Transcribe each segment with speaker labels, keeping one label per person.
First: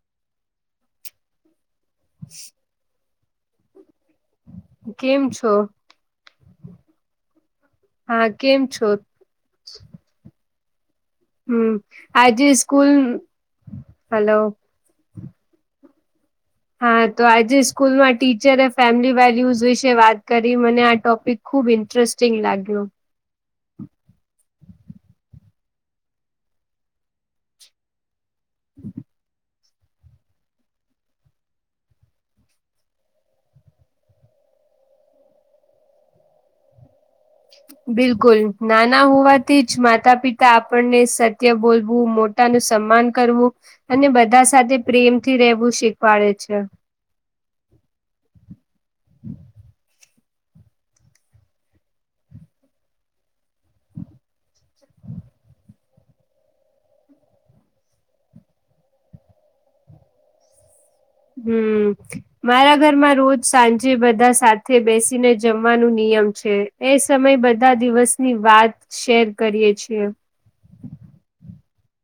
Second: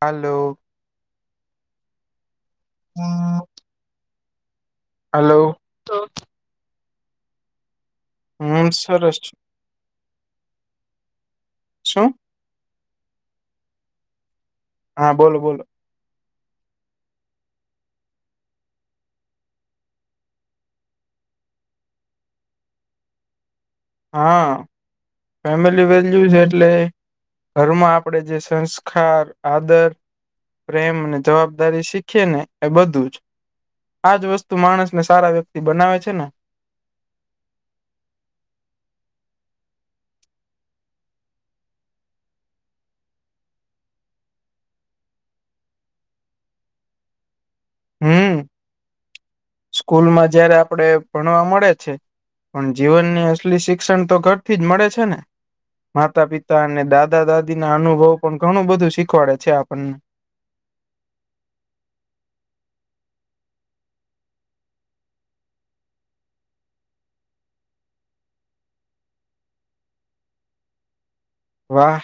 Speaker 1: હાલો.
Speaker 2: હ [unintelligible]
Speaker 1: [unintelligible]
Speaker 2: કેમ
Speaker 1: હલો
Speaker 2: છો? હા
Speaker 1: હું
Speaker 2: કેમ છો
Speaker 1: સરસ છે
Speaker 2: હું
Speaker 1: શું
Speaker 2: આજે સ્કૂલ હાલો
Speaker 1: હા બોલો બોલો
Speaker 2: હા તો આજે સ્કૂલમાં ટીચરે ફેમિલી વેલ્યુઝ વિશે વાત કરી મને આ ટોપિક ખૂબ ઇન્ટરેસ્ટિંગ લાગ્યું
Speaker 1: હા ફેમિલી વેલ્યુઝ એટલે ઘરમાં આપડે જે સંસ્ખાર આત દર પ્રેમ અને જવાબદારી શીખીએ ને એ બધું જ આજ વસ્તુ માણસ ને સારા વ્યક્તિ બનાવે છે ને.
Speaker 2: બિલકુલ નાના હોવાથી જ માતા પિતા આપણને સત્ય બોલવું મોટ તાનું સમ્માન કરવું અને બધા સાથે પ્રેમથી રહેવું શીખવાડે છે.
Speaker 1: હમ સ્કૂલમાં જયારે આપડે ભણવા મળે છે. પણ જીવનની અસલી શિક્ષણ તો ઘર થી જ મળે છે ને માતા પિતા અને દાદા દાદી ના અનુભવ પણ ઘણું બધું શીખવાડે છે. આપણને
Speaker 2: હમ.. મારા ઘરમાં રોજ સાંજે બધા સાથે બેસીને જમવાનું નિયમ છે. એ સમય બધા દિવસની વાત શેર કરીએ છીએ.
Speaker 1: વાહ!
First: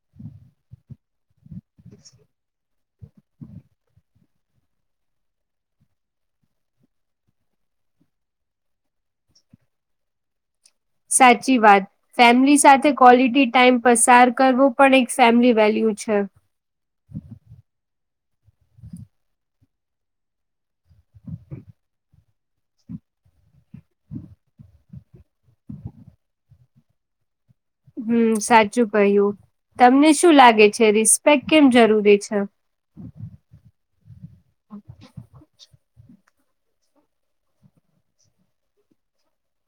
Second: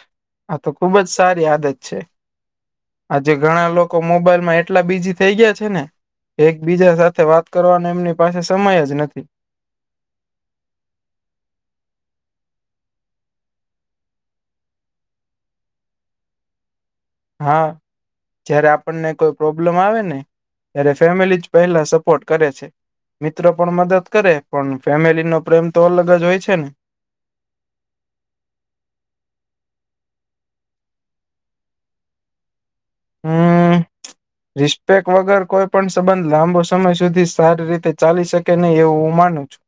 Speaker 1: આ તો ખુબજ સારી આદત છે. આજે ઘણા લોકો મોબાઈલમાં એટલા બીઝી થઈ ગયા છે ને એકબીજા સાથે વાત કરવાનો એમની પાસે સમય જ નથી.
Speaker 2: સાચી વાત ફેમિલી સાથે કોલિટી ટાઈમ પસાર કરવો પણ એક ફેમિલી વેલ્યુ છે.
Speaker 1: હા... અ જયારે આપણને કોઈ પ્રોબ્લમ આવે ને ત્યારે ફેમિલી જ પહેલા સપોર્ટ કરે છે. મિત્રો પણ મદદ કરે પણ ફેમિલી નો પ્રેમ તો અલગ જ હોય છે ને
Speaker 2: હમ સાચું કહ્યું તમને શું લાગે છે, રિસ્પેક કેમ જરૂરી છે.
Speaker 1: હમ.. અ રિસ્પેક વગર કોઈ પણ સંબંધ લાંબો સમય સુધી સારી રીતે ચાલી શકે નહી એવું હું માનુ છું.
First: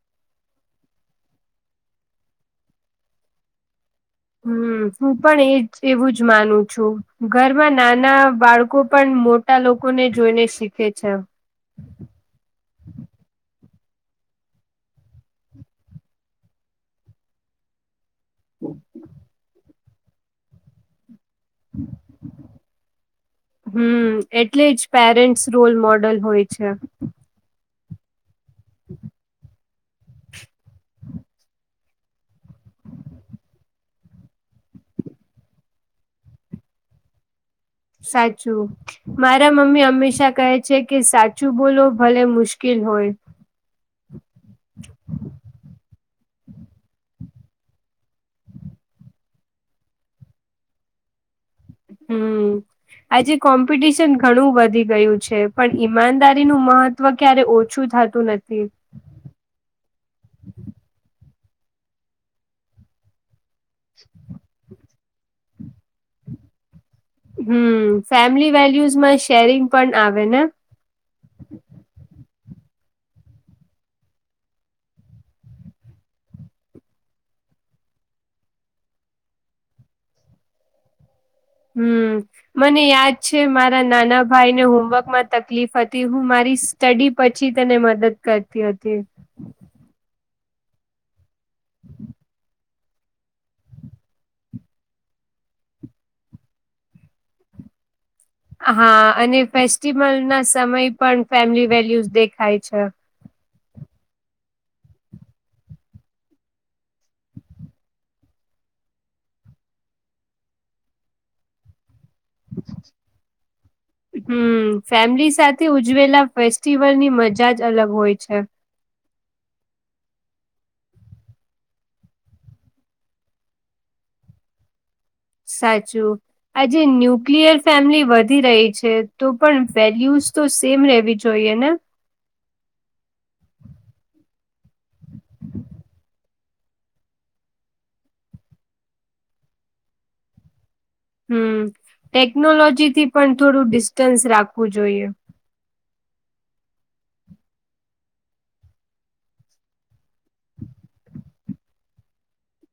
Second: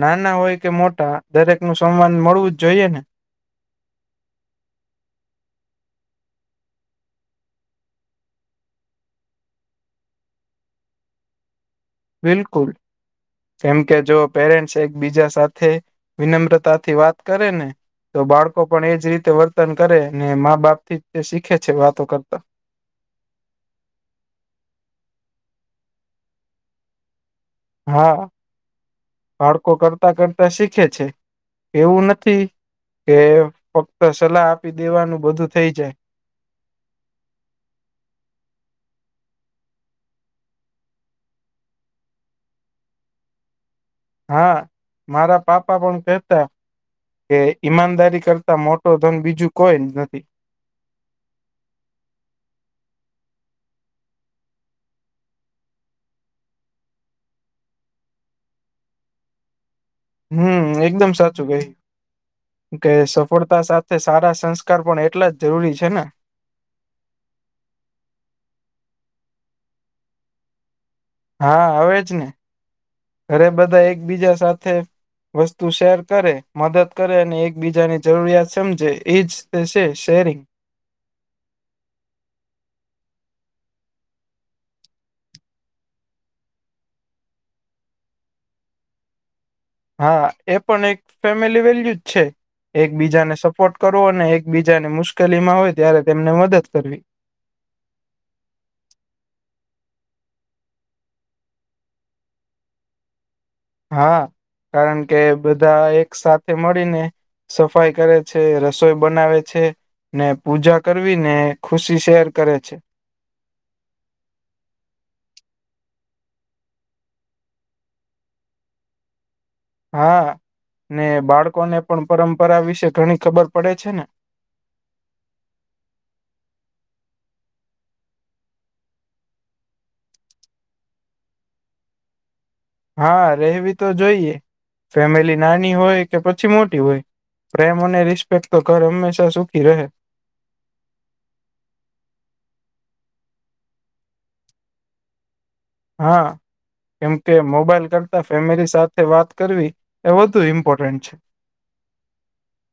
Speaker 1: નાના હોય કે મોટા દરેકનું સન્માન મળવું જ જોઈએ ને
Speaker 2: હમ હું પણ એજ એવું જ માનું છું. ઘરમાં નાના બાળકો પણ મોટા લોકો ને જોઈને શીખે છે.
Speaker 1: બિલકુલ. કેમ કે જો પેરેન્ટ્સ એકબીજા સાથે વિનમ્રતાથી વાત કરે ને તો બાળકો પણ એજ રીતે વર્તન કરે ને મા બાપથી તે શીખે છે. વાતો કરતા
Speaker 2: હમ એટલે જ પેરેન્ટ્સ રોલ મોડલ હોય છે.
Speaker 1: હા.. અ
Speaker 2: હ [unintelligible]
Speaker 1: બાળકો કરતા કરતા શીખે છે. એવું નથી કે ફક્ત સલાહ આપી દેવાનું બધું થઈ જાય.
Speaker 2: સાચું. મારા મમ્મી હંમેશા કહે છે કે સાચું બોલો ભલે મુશ્કેલ હોય.
Speaker 1: હા મારા પાપા પણ કેતા. કે ઈમાનદારી કરતા મોટો ધન બીજું કોઈ જ નથી.
Speaker 2: હમ. આજે કોમ્પિટિશન ઘણું વધી ગયું છે પણ ઈમાનદારીનું મહત્વ તવ ક્યારે ઓછું થતું નથી.
Speaker 1: હમ એકદમ સાચું કઈ. કે સફળતા સાથે સારા સંસ્કાર પણ એટલા જ જરૂરી છે ને
Speaker 2: હમ ફેમિલી વેલ્યુઝમાં શેરિંગ પણ આવે ને
Speaker 1: હા હવે જ ને અરે બધા એકબીજા સાથે વસ્તુ શેર કરે મદદ કરે અને એકબીજાની જરૂરિયાત સમજે એ જ તે છે શેરિંગ
Speaker 2: હમ. મને યાદ છે મારા નાના ભાઈને હોમવર્ક માં તકલીફ હતી. હું મારી સ્ટડી પછી તેને મદદ કરતી હતી.
Speaker 1: હા એ પણ એક ફેમિલી વેલ્યુ જ છે. એકબીજાને સપોર્ટ કરવો અને એકબીજાને મુશ્કેલી માં હોય ત્યારે તેમને મદદ કરવી.
Speaker 2: હા અને ફેસ્ટિવલના સમય પણ ફેમિલી વેલ્યુઝ દેખાય છે.
Speaker 1: હા. કારણ કે બધા એક સાથે મળીને સફાઈ કરે છે. રસોઈ બનાવે છે. ને પૂજા કરવી ને ખુશી શેર કરે છે.
Speaker 2: હમ ફેમિલી સાથે ઉજવેલા ફેસ્ટિવલ ની મજા જ અલગ હોય છે.
Speaker 1: હા ને બાળકો ને પણ પરંપરા વિશે ઘણી ખબર પડે છે, ને
Speaker 2: સાચું. આજે ન્યુક્લિયર ફેમિલી વધી રહી છે તો પણ વેલ્યુઝ તો સેમ રહેવી જોઈએ ને.
Speaker 1: હા રહેેવી તો જોઈએ ફેમિલી નાની હોય કે પછી મોટી હોય. પ્રેમ અને રિસ્પેક્ટ તો ઘર હંમેશા સુખી રહે.
Speaker 2: હમ ટેકનોલોજી થી પણ થોડું ડિસ્ટન્સ રાખવું જોઈએ.
Speaker 1: હા. કેમકે મોબાઈલ કરતા ફેમિલી સાથે વાત કરવી એ વધુ ઇમ્પોર્ટન્ટ છે.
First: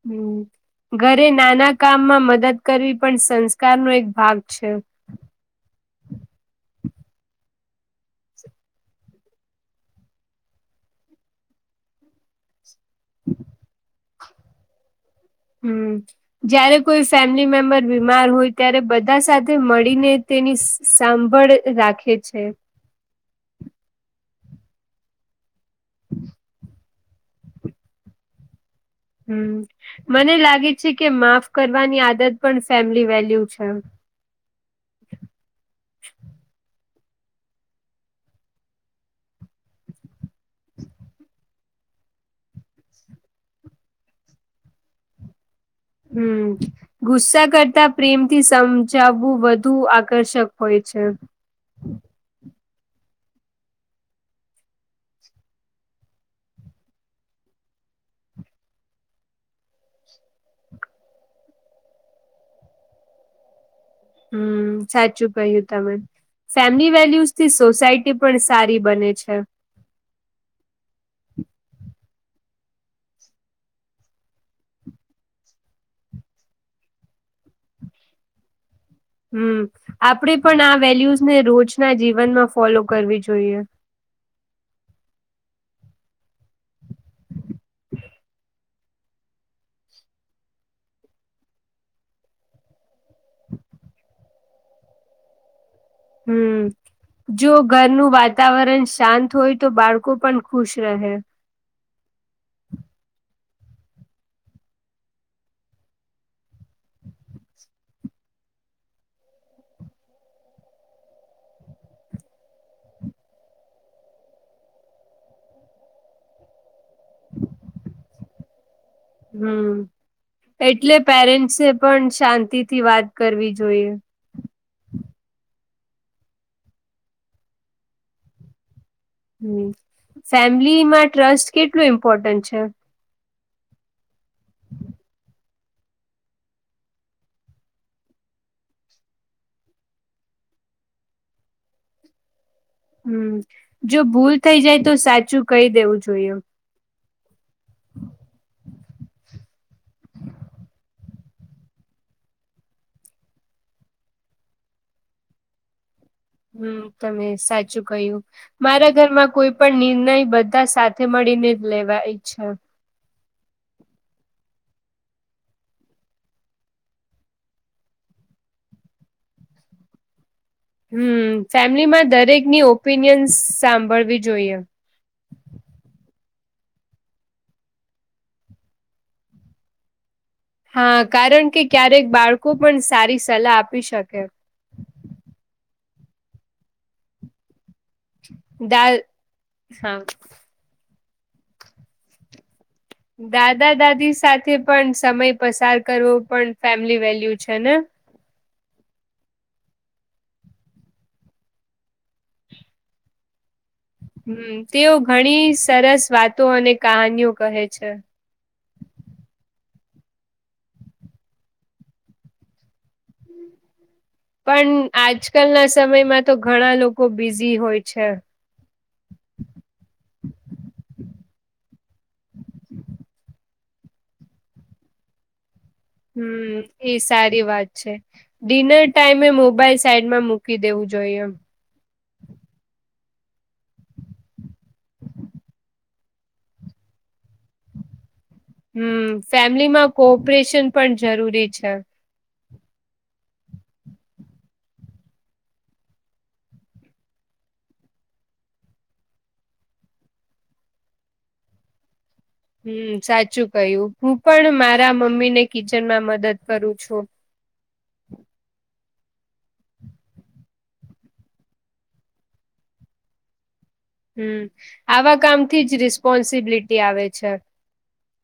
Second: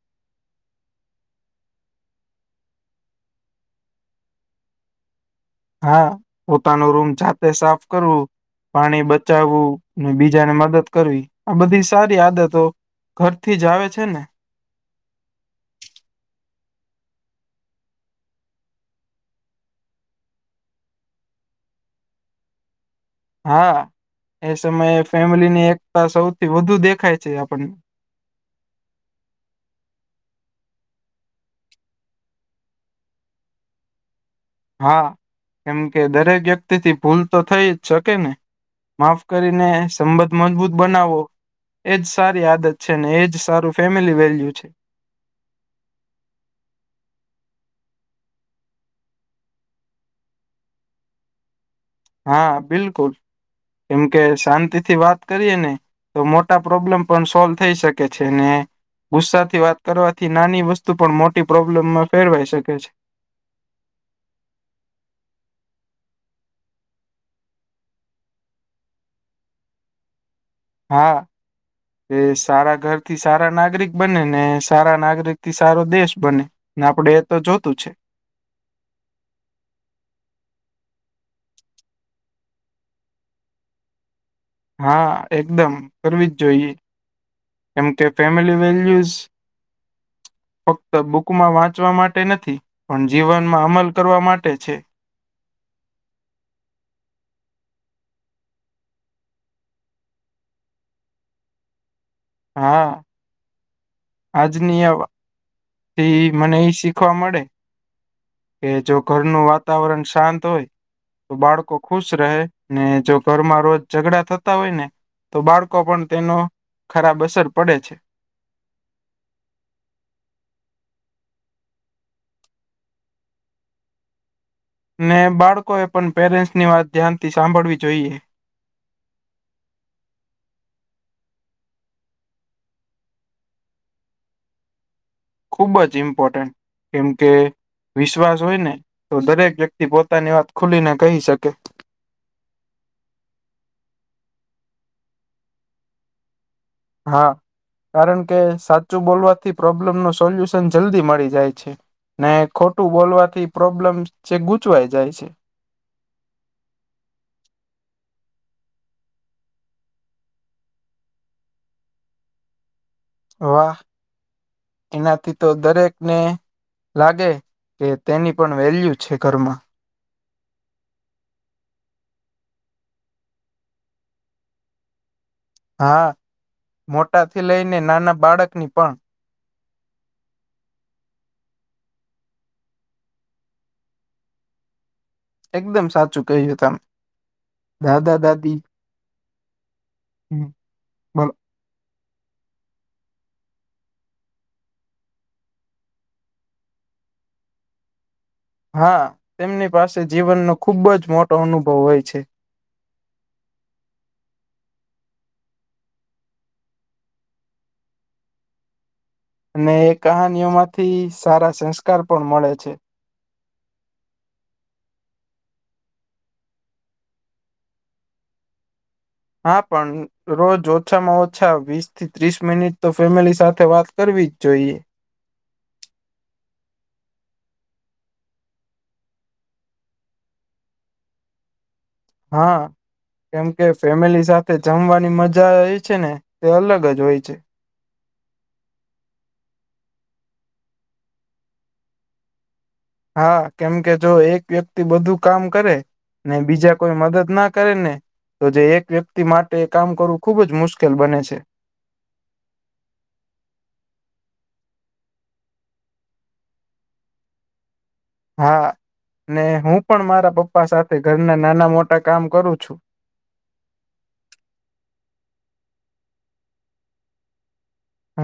Speaker 2: હમ ઘરે નાના કામમાં મદદ કરવી પણ સંસ્કાર નો એક ભાગ છે.
Speaker 1: હા પોતાનો રૂમ જાતે સાફ કરવું. પાણી બચાવવું ને બીજાને મદદ કરવી આ બધી સારી આદતો. ઘરથી જ આવે છે ને.
Speaker 2: હમ જયારે કોઈ ફેમિલી મેમ્બર બીમાર હોય ત્યારે બધા સાથે મળીને. તેની સાંભળ રાખે છે.
Speaker 1: હા એ સમયે ફેમિલી ની એકતા સૌથી વધુ દેખાય છે આપણને
Speaker 2: હમ મને લાગે છે કે માફ કરવાની આદત પણ ફેમિલી વેલ્યુ છે.
Speaker 1: હા કેમ કે દરેક વ્યક્તિ થી ભૂલ તો થઈ જ શકે ને. માફ કરીને સંબંધ મજબૂત બનાવો. એજ સારી આદત છે ને એજ સારું ફેમિલી વેલ્યુ છે.
Speaker 2: હમ. ગુસ્સા કરતા પ્રેમથી સમજાવવું વધુ આકર્ષક હોય છે.
Speaker 1: હા બિલકુલ કેમ કે શાંતિથી વાત કરીએ ને તો મોટા પ્રોબ્લેમ પણ સોલ્વ થઈ શકે છે, ને ગુસ્સાથી વાત કરવાથી નાની વસ્તુ પણ મોટી પ્રોબ્લેમમાં ફેરવાઈ શકે છે.
Speaker 2: હમ સાચું કહ્યું તમે ફેમિલી વેલ્યુઝથી સોસાયટી પણ સારી બને છે.
Speaker 1: હા. એ સારા ઘર થી સારા નાગરિક બને ને સારા નાગરિક થી સારો દેશ બને. ને આપડે એ તો જોતું છે.
Speaker 2: હમ આપડે પણ આ વેલ્યુઝને રોજના જીવનમાં ફોલો કરવી જોઈએ.
Speaker 1: હા એકદમ કરવી જ જોઈએ. કેમ કે ફેમિલી વેલ્યુઝ ફક્ત બુકમાં વાંચવા માટે નથી પણ જીવનમાં અમલ કરવા માટે છે.
Speaker 2: હમ. જો ઘરનું વાતાવરણ શાંત હોય તો બાળકો પણ ખુશ રહે
Speaker 1: હા આજની આ વા થી મને એ શીખવા મળે કે જો ઘરનું વાતાવરણ શાંત હોય તો બાળકો ખુશ રહે ને જો ઘરમાં રોજ ઝઘડા થતા હોય ને તો બાળકો પણ તેનો ખરાબ અસર પડે છે.
Speaker 2: હમ એટલે પેરેન્ટસે પણ શાંતિ થી વાત કરવી જોઈએ
Speaker 1: ને બાળકોએ પણ પેરેન્ટ્સની વાત ધ્યાનથી સાંભળવી જોઈએ
Speaker 2: હમ ફેમિલીમાં ટ્રસ્ટ કેટલું ઇમ્પોર્ટન્ટ છે? હ
Speaker 1: ખુબ જ ઇમ્પોર્ટન્ટ કેમ કે વિશ્વાસ હોય ને તો દરેક વ્યક્તિ પોતાની વાત ખુલીને કહી શકે
Speaker 2: હમ જો ભૂલ થઇ જાય તો સાચું કહી દેવું જોઈએ
Speaker 1: હા કારણ કે સાચું બોલવાથી પ્રોબ્લેમ નુ સોલ્યુશન જલ્દી મળી જાય છે. ને ખોટું બોલવાથી પ્રોબ્લેમ જે ગૂંચવાઈ જાય છે.
Speaker 2: હમ તમે સાચું કયું મારા ઘરમાં કોઈ પણ નિર્ણય બધા સાથે મળીને જ લેવાય છે.
Speaker 1: વાહ એનાથી તો દરેકને લાગે કે તેની પણ વેલ્યુ છે, ઘરમાં
Speaker 2: હમ ફેમિલીમાં દરેકની ઓપિનિયન્સ સાંભળવી જોઈએ
Speaker 1: હા મોટાથી લઈને નાના બાળક ની પણ
Speaker 2: હા કારણ કે ક્યારેક બાળકો પણ સારી સલાહ આપી શકે
Speaker 1: એકદમ સાચું કહ્યું તમ દાદા દાદી
Speaker 2: દા હા
Speaker 1: હમ. બોલો
Speaker 2: દાદા દાદી સાથે પણ સમય પસાર કરવો પણ ફેમિલી વેલ્યુ છે, ને
Speaker 1: હા તેમની પાસે જીવનનો ખુબ જ મોટો અનુભવ હોય છે.
Speaker 2: હમ તેઓ ઘણી સરસ વાતો અને કહાનીઓ કહે છે.
Speaker 1: અને એ કહાનીઓ માંથી સારા સંસ્કાર પણ મળે છે.
Speaker 2: પણ આજકાલના સમયમાં તો ઘણા લોકો બિઝી હોય છે.
Speaker 1: હા પણ રોજ ઓછામાં ઓછા વીસ થી ત્રીસ મિનિટતો ફેમિલી સાથે વાત કરવી જ જોઈએ
Speaker 2: હમ એ સારી વાત છે. ડિનર ટાઈમે મોબાઈલ સાઈડમાં મૂકી દેવું જોઈએ એમ
Speaker 1: હા. કેમ કે ફેમિલી સાથે જમવાની મજા જે છે, ને તે અલગ જ હોય છે.
Speaker 2: હમ ફેમિલીમાં કોપરેશન પણ જરૂરી છે
Speaker 1: હા કેમકે જો એક વ્યક્તિ બધું કામ કરે ને બીજા કોઈ મદદ ના કરે ને તો જે એક વ્યક્તિ માટે કામ કરવું ખુબ જ મુશ્કેલ બને છે
Speaker 2: હમ સાચું કહ્યું હું પણ મારા મમ્મી ને કિચન માં મદદ કરું છું.
Speaker 1: હા ને હું પણ મારા પપ્પા સાથે ઘરના નાના મોટા કામ કરું છું.
Speaker 2: હમ આવા કામથી જ રિસ્પોન્સિબિલિટી આવે છે.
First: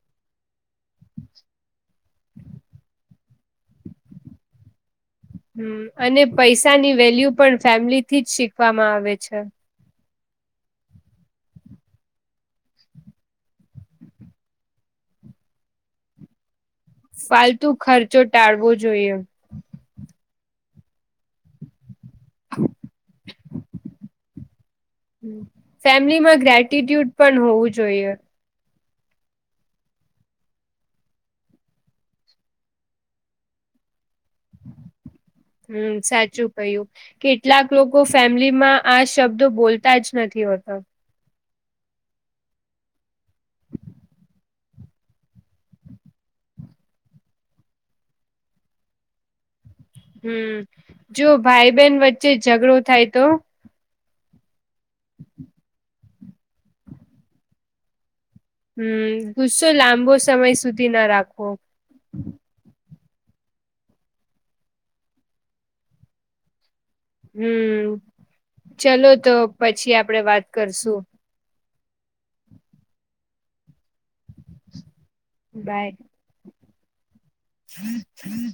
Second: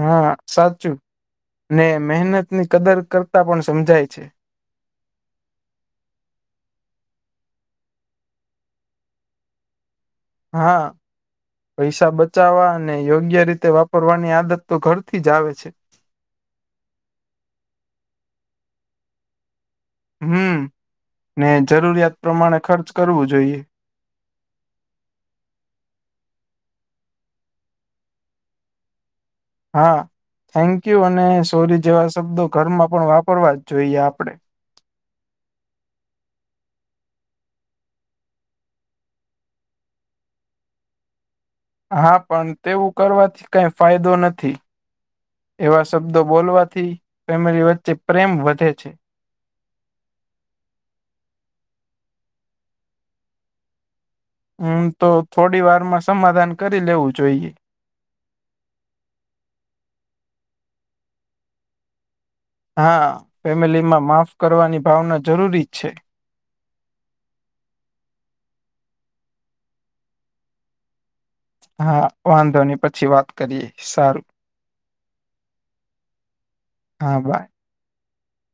Speaker 1: હા સાચું ને મહેનતની કદર કરતા પણ સમજાય છે.
Speaker 2: હમ અને પૈસાની વેલ્યુ પણ ફેમિલીથી જ શીખવામાં આવે છે.
Speaker 1: હા. પૈસા બચાવવા અને યોગ્ય રીતે વાપરવાની આદત તો ઘરથી જ આવે છે.
Speaker 2: ફાલતુ ખર્ચો ટાળવો જોઈએ
Speaker 1: હમ ને જરૂરિયાત પ્રમાણે ખર્ચ કરવું જોઈએ
Speaker 2: ફેમિલીમાં ગ્રેટિટ્યુડ પણ હોવું જોઈએ.
Speaker 1: હા થેન્ક યુ અને સોરી જેવા શબ્દો ઘરમાં પણ વાપરવા જ જોઈએ આપડે. [inaudible]
Speaker 2: હમ સાચું કયું. કેટલાક લોકો ફેમિલીમાં આ શબ્દો બોલતા જ નથી હોતા.
Speaker 1: હા પણ તેવું કરવાથી કઈ ફાયદો નથી. એવા શબ્દો બોલવાથી ફેમિલી વચ્ચે પ્રેમ વધે છે.
Speaker 2: હમ જો ભાઈ બહેન વચ્ચે ઝઘડો થાય તો
Speaker 1: હમ તો થોડી વારમાં સમાધાન કરી લેવું જોઈએ
Speaker 2: હમ ગુસ્સો લાંબો સમય સુધી ના રાખો
Speaker 1: હા ફેમિલી માં માફ કરવાની ભાવના જરૂરી જ છે.
Speaker 2: હમ ચલો તો પછી આપડે વાત કરશું
Speaker 1: હા વાંધો ની પછી વાત કરીએ સારું
Speaker 2: બાય
Speaker 1: હા બાય
Speaker 2: હમ હમ